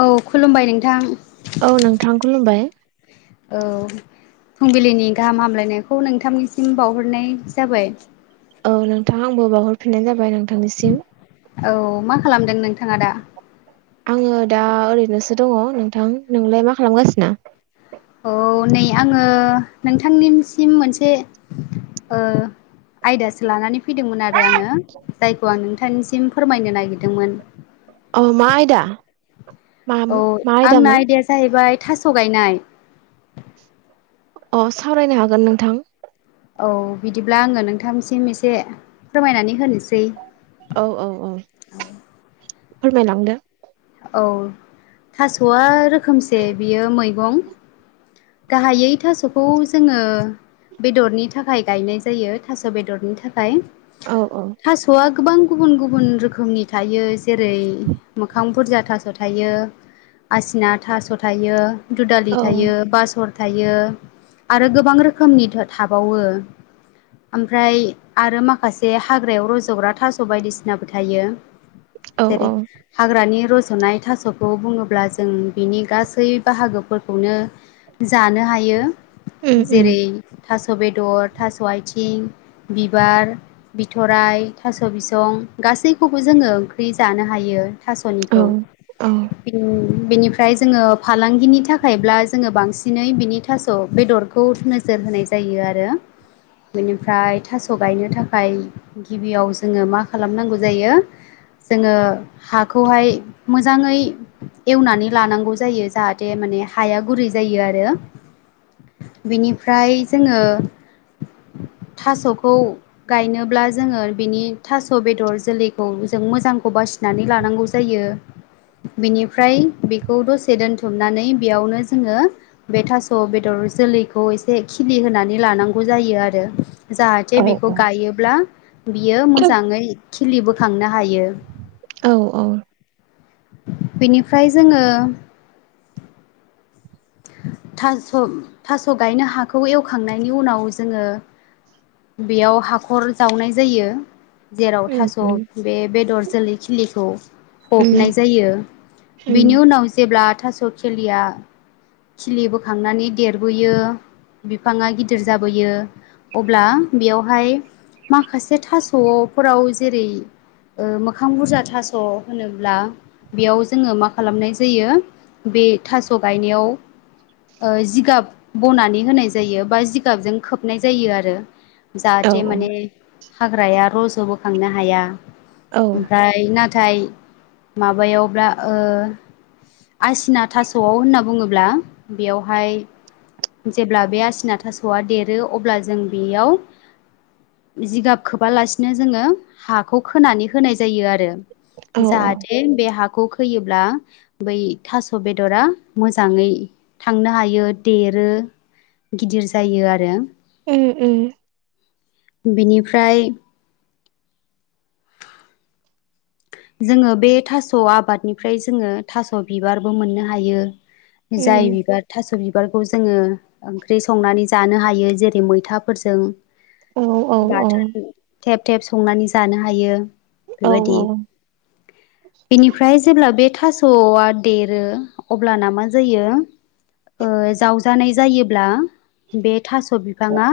औ खुलुमबाय नोंथां। औ नोंथां खुलुमबाय औ फुंबिलिनि गाहाम हामलायनायखौ नोंथांनिसिम बावहरनाय जाबाय। औ नोंथां आंबो बावहरफिननाय जाबाय नोंथांनिसिम। औ मा खालामदों नोंथाङा दा? आङो दा ओरैनोसो दङ नोंथां नोंलाय मा खालामगासिनो? औ नै आङो नोंथांनिसिम मोनसे ओ आयदासो लानानै फैदोंमोन आरो आङो जायखौ आं नोंथांनिसिम फोरमायनो नागिरदोंमोन। औ मा आयदा? मा औ मा आंना आयदामोन आयदाया जाहैबाय थास' गायनाय। अ सावरायनो हागोन नोंथां। औ बिदिब्ला आङो नोंथांसिम एसे फोरमायनानै होनोसै। औ औ औ फोरमायलांदो। औ थास'आ रोखोमसे बियो मैगं। गाहायै थास'खौ जोङो बेदरनि थाखाय गायनाय जायो थास' बेदरनि थाखाय। औ औ थास'आ गोबां गुबुन गुबुन रोखोमनि थायो जेरै मोखां बुरजा थास' थायो आजिना थास' थायो दुदालि औ थायो बासर थायो आरो गोबां रोखोमनि थथाबावो। ओमफ्राय आरो माखासे हाग्रायाव रज'ग्रा थास' बायदिसिनाबो थायो। औ जेरै औ हाग्रानि रज'नाय थास'खौ बुङोब्ला जों बिनि गासै बाहागोफोरखौनो जानो हायो उम उम जेरै थास' बेदर थास' आथिं बिबार बिथराय थास' बिसं। गासैखौबो जोङो ओंख्रि जानो हायो औ थास'निखौ औ बि बेनिफ्राय जोङो फालांगिनि थाखायब्ला जोङो बांसिनै बिनि थास' बेदरखौ नोजोर होनाय जायो आरो। बेनिफ्राय थास' गायनो थाखाय गिबियाव जोङो मा खालामनांगौ जायो। जोङो हाखौहाय मोजाङै एवनानै लानांगौ जायो जाहाथे माने हाया गुरै जायो आरो। बिनिफ्राय जोङो थास'खौ गायनोब्ला जोङो बिनि थास' बेदर जोलैखौ जों मोजांखौ बासि फिनानै लानांगौ जायो बिनिफ्राय बेखौ दसे दोनथुमनानै बेयावनो जोङो बे थास' बेदरजों लैखौ एसे खिलि होनानै लानां गौ जायो आरो जाहाथे औ बेखौ गायोब्ला बियो मोजाङै खिलिबोखांनो हायो औ औ बेनिफ्राय जोंङो थास थास गायनो हाखौ एवखांनायनि उनाव जोंङो बेयाव हाखर जावनाय जायो जेराव उम थास उम बे बेदर जोलै खिलिखौ उम फबनाय जायो बेनि उम उनाव जेब्ला थास' खेलिया खिलि बोखांनानै देरबोयो बिफांङा गिदिर जाबोयो अब्ला बेयावहाय माखासे थासफोराव जेरै ओ- मोखां बुरजा थास होनोब्ला बेयाव जोंङो मा खालामनाय जायो बे थास गायनायाव ओ- जिगाब बनानै होनाय जायो बा जिगाबजों खोबनाय जायो आरो औ जाहाथे माने हाग्राया रज' बो खांनो हाया औ ओमफ्राय ना नाथाय माबायावब्ला ओ- आसिना थास'आव होनना बुंङोब्ला बेयावहाय जेब्ला बे आसिना थासआ देरो अब्ला जों बेयाव जिगाब खोबा लासिनो जोंङो हाखौ खोनानै होनाय जायो आरो औ औ जाहाथे बे हा खौ खैयोब्ला बै थास बेदरा मोजांङै थांनो हायो देरो गिदिर जायो आरो उम उम बिनिफ्राय जोंङो बे थास आबादनिफ्राय जोंङो थास बिबारबो मोननो हायो जाय उम बिबार थास' बिबार बिबारखौ जोङो ओंख्रि संनानै जानो हायो जेरै मैथाफोरजों औ औ औ बाथोन थेब थेब संनानै जानो हायो औ बेबायदि औ बेनिफ्राय जेब्ला बे थास'आ देरो अब्लाना मा जायो ओ- जावजानाय जायोब्ला बे थास बिफाङा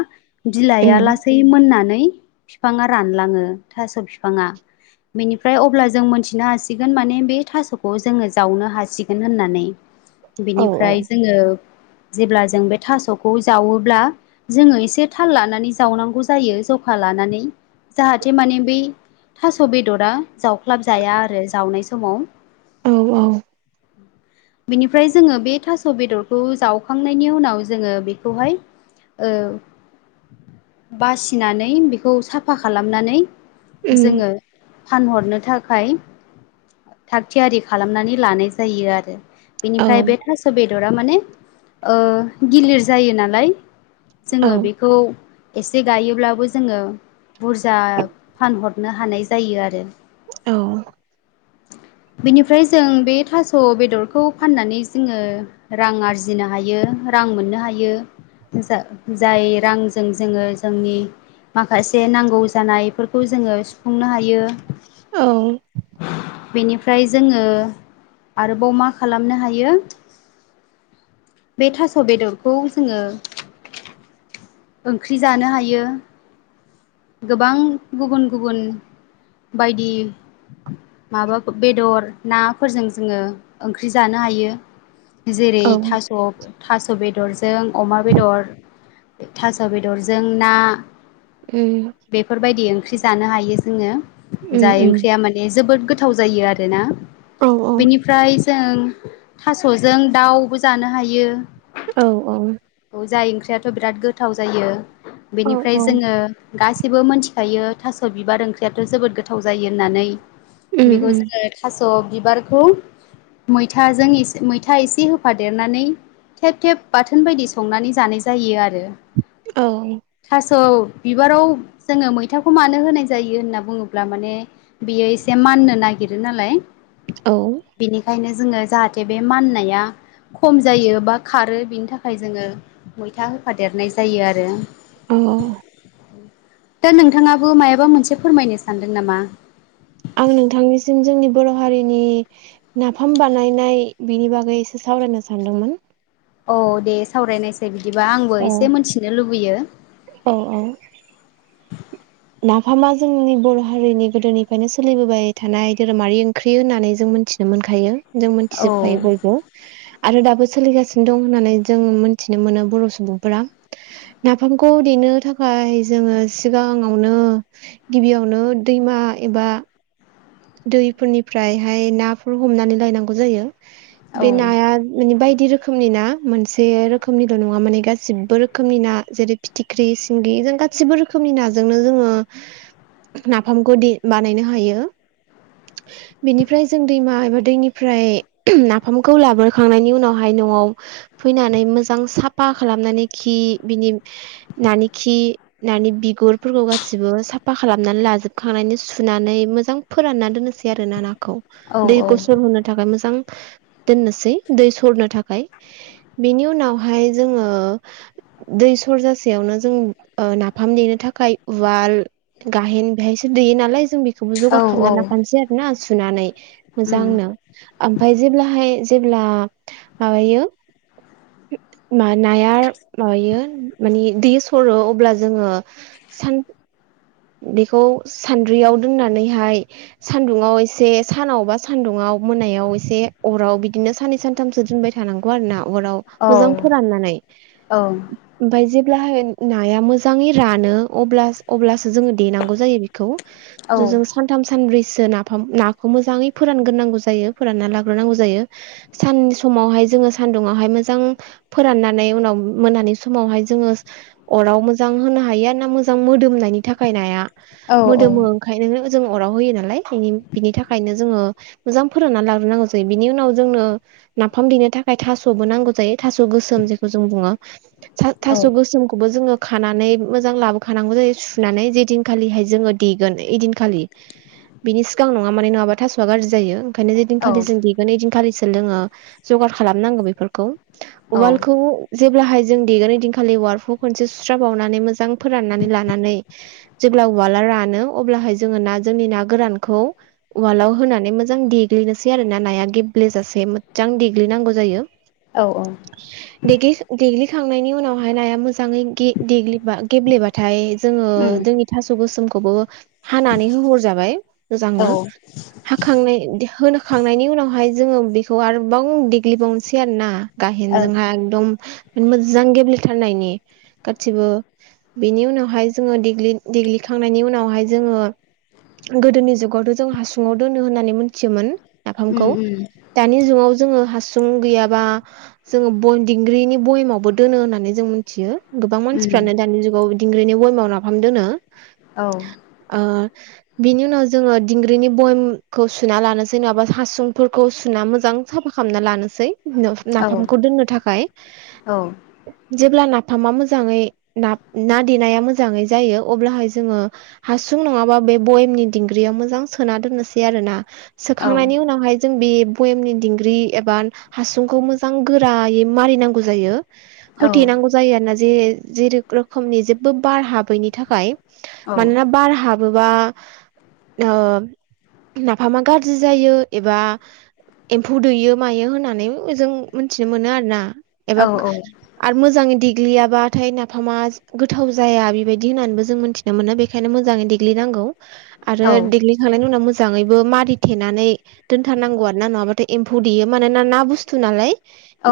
बिलाइ उम लासै मोननानै बि फिफाङा रानलाङो थास फिफांङा बेनिफ्राय अब्ला जो जों मोन्थिनो हासिगोन माने बे थास'खौ जोङो जावनो हासिगोन होननानै औ बिनिफ्राय जोंङो जेब्ला जों बे थासखौ जावोब्ला जोंङो एसे थाल लानानै जावनांगौ जायो ज लानानै जाहाथे माने बे थ' बेदरा जाव खख्लाब जाया आरो जावनाय समाव औ औ [inaudible] बेनिफ्राय जोंङो बे थास बेदरखौ जावखांनायनि उनाव जोंङो बेखौहाय ओ- बासिनानै बेखौ साफा खालामनानै उम जोङो फानहरनो थाखाय थाखाय थाग थियारि खालामनानै लानाय जायो आरो औ बेनिफ्राय बे थास बेदरा माने ओ- गिलिर जायो नालाय औ जोङो बेखौ एसे गायोब्लाबो ज जोंङो बुरजा फानहरनो हानाय जायो आरो। अ [inaudible] बेनिफ्राय जों बे थास' बेदरखौ फाननानै जोङो रां आरजिनो हायो। रां मोननो हायो जा जाय रांजों जोङो जोंनि माखासे नांगौ जानायफोरखौ जोङो सुफुंनो हायो। औ बेनिफ्राय जोङो आरोबाव मा खालामनो हायो बे थास' बेदरखौ जोङो ओंख्रि जानो हायो। गोबां गुबुन गुबुन बायदि माबा फो बेदर नाफोरजों जोङो ओंख्रि जानो हायो। जेरै उम थास' ओ थास' बेदरजों अमा बेदर ओ थास' बेदरजों ना उम बेफोरबायदि ओंख्रि ज जानो हायो जोङो जाय ओंख्रिया माने जोबोद गोथाव जायो आरोना औ बेनिफ्राय जों थास'जों दाउबो जानो हायो। ओ औ औ औ जाय ओंख्रियाथ' बिराद गोथाव जायो औ बेनिफ्राय जोङो गासिबो मोनथिखायो थास' बिबार ओंख्रियाथ' जोबोद गोथाव जायो होननानै बेखौ जोङो थास स' बिबारखौ मैथाजों एसे मैथा एसे होफादेरनानै थेब थेब बाथोन बायदि संनानै जानाय जायो आर ओ‌ औ स' बिबाराव जोङो मैथाखौ मानो होनाय जायो होनना बुङोब्ला माने बियो एसे मा माननो नागिरो नालाय बेनिखायनो जोङो जाहाथे बे माननाया खम जायो बा खारो बिनि थाखाय जोङो मैथा होफादेरनाय जायो आरो अ ओ दा नोंथाङाबो मायाबा मोनसे फोरमायनो सानदों नामा? आं नोंथांनिसिम जोंनि बर' हारिनि नाफाम बानायनाय बिनि बागै एसे सावरायनो सानदोंमोन। औ दे सावरायनायसाय बिदिबा आंबो एसे मोनथिनो लुबैयो अ अ नाफामा जोंनि बर' हारिनि गोदोनिफ्रायनो सोलिबोबाय थानाय धोरोमारि ओंख्रि होननानै जों मोन्थि जों मोनखायो जों मोनथि औ जुबखायो बयबो आरो दाबोस सोलिगासिनो दं होननानै जों मोनथिनो मोनो बर' सुबुंफोरा नाफामखौ देनो थाखाय जोङो सिगाङ ङावनो गिबियावनो दैमा एबा दैफोरनिफ्रायहाय नाफोर हमनानै लायनांगौ जायो। औ बे नाया बेनि बायद बायदि रोखोमनि ना मोनसे रोखोमनिल' नङा माने गासिबो रोखोमनि ना जेरै फिथिख्रि, सिंगि जों गासिबो रोखोमनि नाजोंनो जोङो नाफामखौ दे बानायनो हायो। बेनिफ्राय जों दैमा एबाद दैनिफ्राय नाफामखौ लाबो खांनायनि उनावहाय न'आव फैनानै मोजां सापा पा खालामनानै खि बिनि नानि खि नानि बिगुरफोरखौ गासिबो साफ पा खालामनानै लाजोबखांनायनि सुनानै मोजां फोरानना दोननोसै आरोना नाखौ औ दै गुसुर होनो थाखाय मोजां [inaudible] दोननोसै दै सरनो थाखाय बेनि उनावहाय जोङो दैस सरजासेयावनो जों ओ नाफाम देनो थाखाय उवाल ए गाहेन बेहायसो देयो नालाय जों बेखौ औ खामना औ लाखानोसै आरो ना सुनानै उम मोजांनो ओमफाय जेब्लाहाय ज जेब्ला माबायो हो मा नायार माबायो माने दे सरो अब्ला जोङो सान बेखौ सान्द्रियाव दोननानै हाय सान्दुुंआव एसे सानावबा सान्दुङाव मोनायाव एसे अराव बिदिनो साननै सानथामसो दोनबाय थानांगौ आरो ना। अराव औ मोजां फोराननानै औ ओमफाय जे ब्लाहाय नाया मोजाङै रानो अब्लास अब्लासो जोङो देनांगौ जायो बिखौय जो जों सानथाम सानब्रै सो नाफाम नाखौ मोजांङै फोरान ग्रोनांगौ जायो फोराना लाग्रोनांगौ जायो साननि समावहाय जोङो सदुंवहाय मोजां फोरनानै उनाव मोनानि समाव जोङो अराव मोजां नो हायो आंना मोजां मोदोमनायनि थाखाय नाया औ मोदोमो ओंखायनो जों अराव होयो नालाय बिनि बिनि थाखायनो जोङो मोजां फोरानना लाग्रोनांगौ जायो बिनि उनाव जोंनो नाफाम देनो थाखाय थास'बो नांगौ जायो। थास' गोसोम जेखौ जों बुङो थास औ थास' गोसोमखौबो जोङो खानानै मोजां लाबोखानांगौ जायो। नानै जे दिनखालि हाय जोङो देगोन ऐदिन खालि बिनि सिगां नङा माने नङाबा थास'आ गाज्रि जायो। ओंखायनो जे दिनखालि जों देगोन ओइदिन खालिसो जोङो जगार खालामनांगौ बेफोरखौ। औ उवालखौ जेब्लाहाय जों देगोन ऐदिनखालि उवालखौ खनसे सुस्राब बावनानै मोजां फोराननानै लानानै [unintelligible] जेब्ला उवाला रानो अब्ला हाय जोङो ना जोंनि ना गोरानखौ उवालाव होनानै मोजां देग्लि नोसै आरो ना नाया गेब्लेे जासे मोजां देग्लिनांगौ जायो। औ औ देग्लि देग्लि खांनायनि उनावहाय नाया मोजाङै गे देग्लिबा गेब्ले बाथाय जोङो उम जोंनि थास' गोसोमखौबो हानानै होहरजाबाय औ मोजांनो। हाखांनाय होखांनायनि उनावहाय जोङो बेखौ आरोबाव देग्लिबावनोसै आरोना औ गाहेनजों हा एदम मोजां गेब्लेथारनायनि गासिबो बेनि उनावहाय जोङो देग्लि देग्लि खांनायनि उनावहाय जोङो गोदोनि जुगावथ' जों हासुङाव दोनो होननानै मिथियोमोन। नाफामखौ उम उम दानि जुगाव जोङो हासु सुं गैयाबा जोङो बनदिंग्रिनि बयेमावबो दोनो होननानै जों मिथियो। गोबां उम मानसिफ्रानो दानि जुगाव दिंग्रिनि बयामाव नाफाम दोनो। औ ओ बिनि उनाव जोङो दिंग्रिनि बयमखौ सुना लानोसै नङाबा हासुं फोरखौ सुना मोजां साफा खालामना लानोसै नो औ नाफामखौ दोननो थाखाय औ जेब्ला फामा मोजाङै ना ना देनाया मोजां मोजाङै जायो अब्लाहाय जोङो हासुं नङाबा बे बयेमनि दिंग्रियाव मोजां सोना दोननोसै आरोना। औ सोखांनायनि उनावहाय जों बे भयेमनि दिंग्रि एबा हासुंखौ मोजां गोरा यै मारिनांगौ जायो। औ होथेनांगौ जायो आरोना जे जेर रोखोमनि जेबो बार हाबैनि थाखाय। औ मानोना बार हाबोबा ओ नाफामा गाज्रि जायो एबा एम्फौ दैयो मायो होननानै जों मिथिनो मोनो आरो ना एबा औ आरो मोजाङै देग ग्लियाबाथाय नाफामा गोथाव जाया बिबायदि होननानैबो जों मिथिनो मोनो बे बेखायनो मोजाङै देग्लिनांगौ आरो दिग्लिखांनायनि उनाव मो मोजाङैबो मारिथेनानै दोनथार नांगौ आरोना नङा बाथाय एम्फौ देयो मानोना ना बुस्थु नालाय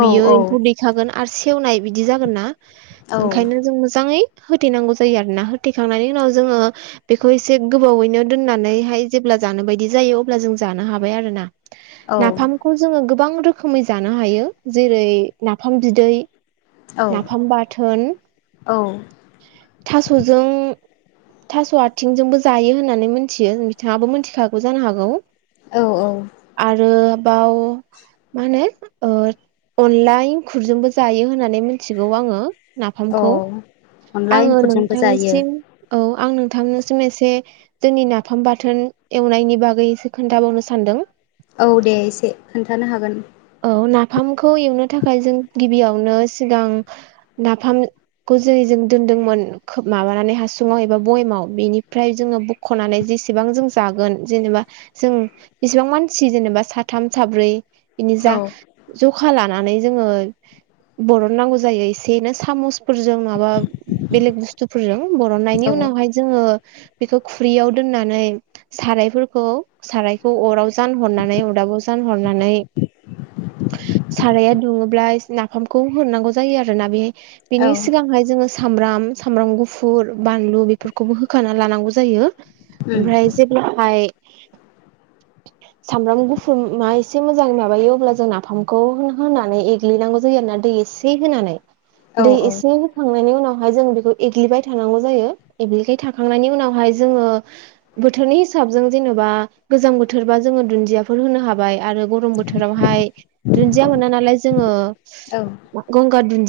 बियो एम्फौ दैखागोन आरो सेवनाय बिदि जागोननाा ओंखायनो जों मोजाङै होथेेनांगौ जायो आरोना होथेखांनायनि उनाव जोङो बेखौ एसे गोबावैनो दोननानै हाय जेब्ला जानो बायदि जायो अब्ला जों जानो हाबाय आरो ना। नाफामखौ जोङो गोबां रोखोमै जानो हायो जेरै नाफाम बिदै नाफाम बाथोन थास'जों थास' आथिंजोंबो जायो होननानै मिथियो बिथाङाबो मिथिखागौ जानो हागौ औ -औ बाव मा होनो अनला एंखुरजोंबो जायो होनानै मोनथिगौ आंओ नाफाम खौ औ अनला आंओ एंखुरजोंबो जायो नोंथांनिसिम औ आं नोंथांनोसिम एसे जोंनि नाफाम बाथोन एवनायनि बागैसो खोन्थाबावनो सानदों औ दे एसे खोन्थानो हागोन औ नाफामखौ एवनो थाखाय जों गिबियावनो सिगां नाफाम जेरै जों दोन्दोंमोन माबानानै हासुंङाव एबा बयेमाव बेनिफ्राय जोंङो बुखनानै जेसेबां जों जागोन जेनेबा जों बेसेबां मानसि जेनेबा साथाम साब्रै बिनि जा औ जखा लानानै जोंङो बरननांगौ जायो इसे सामस जों माबा बेलेग बुस्तु फोरजों बरनायनि औ उनावहाय जों बिखौ खुरैआ व दोनानै सारायफोरखौ सारायखौ अराव जानहरनानै अदाबाव जान हरनानै साराया दुङोब्ला नाफामखौ हरनांगौ जायो आरोना बे बिनि औ सिगांहाय जोंङो सामब्राम- सामब्राम गुफुर बानलु बेफोरखौबो होखाना लानांगौ जायो उम ओमफ्राय जेब्लाहाय सामब्राम गुफुर मा एसे मोजां माबायो अब्ला जों नाफामखौ होनानै गिग्नांगौ जायो आरोना दै एसे होनानै औ दै औ होखांनायनि उनावहाय जों बेखौ एग्लिबाय थानांगौ जायो एगिलबाय थाखाखांनायनि उनावहाय जोंङो बोथोरनि हिसाबजों जेनेबा गोजां बोथोरबा ज जोंङो दुनदियाफोर होनो हाबाय आरो गरम बोथोरावहाय दुन्दिया मोना नालाय औ जोंङो गंगार दुनदि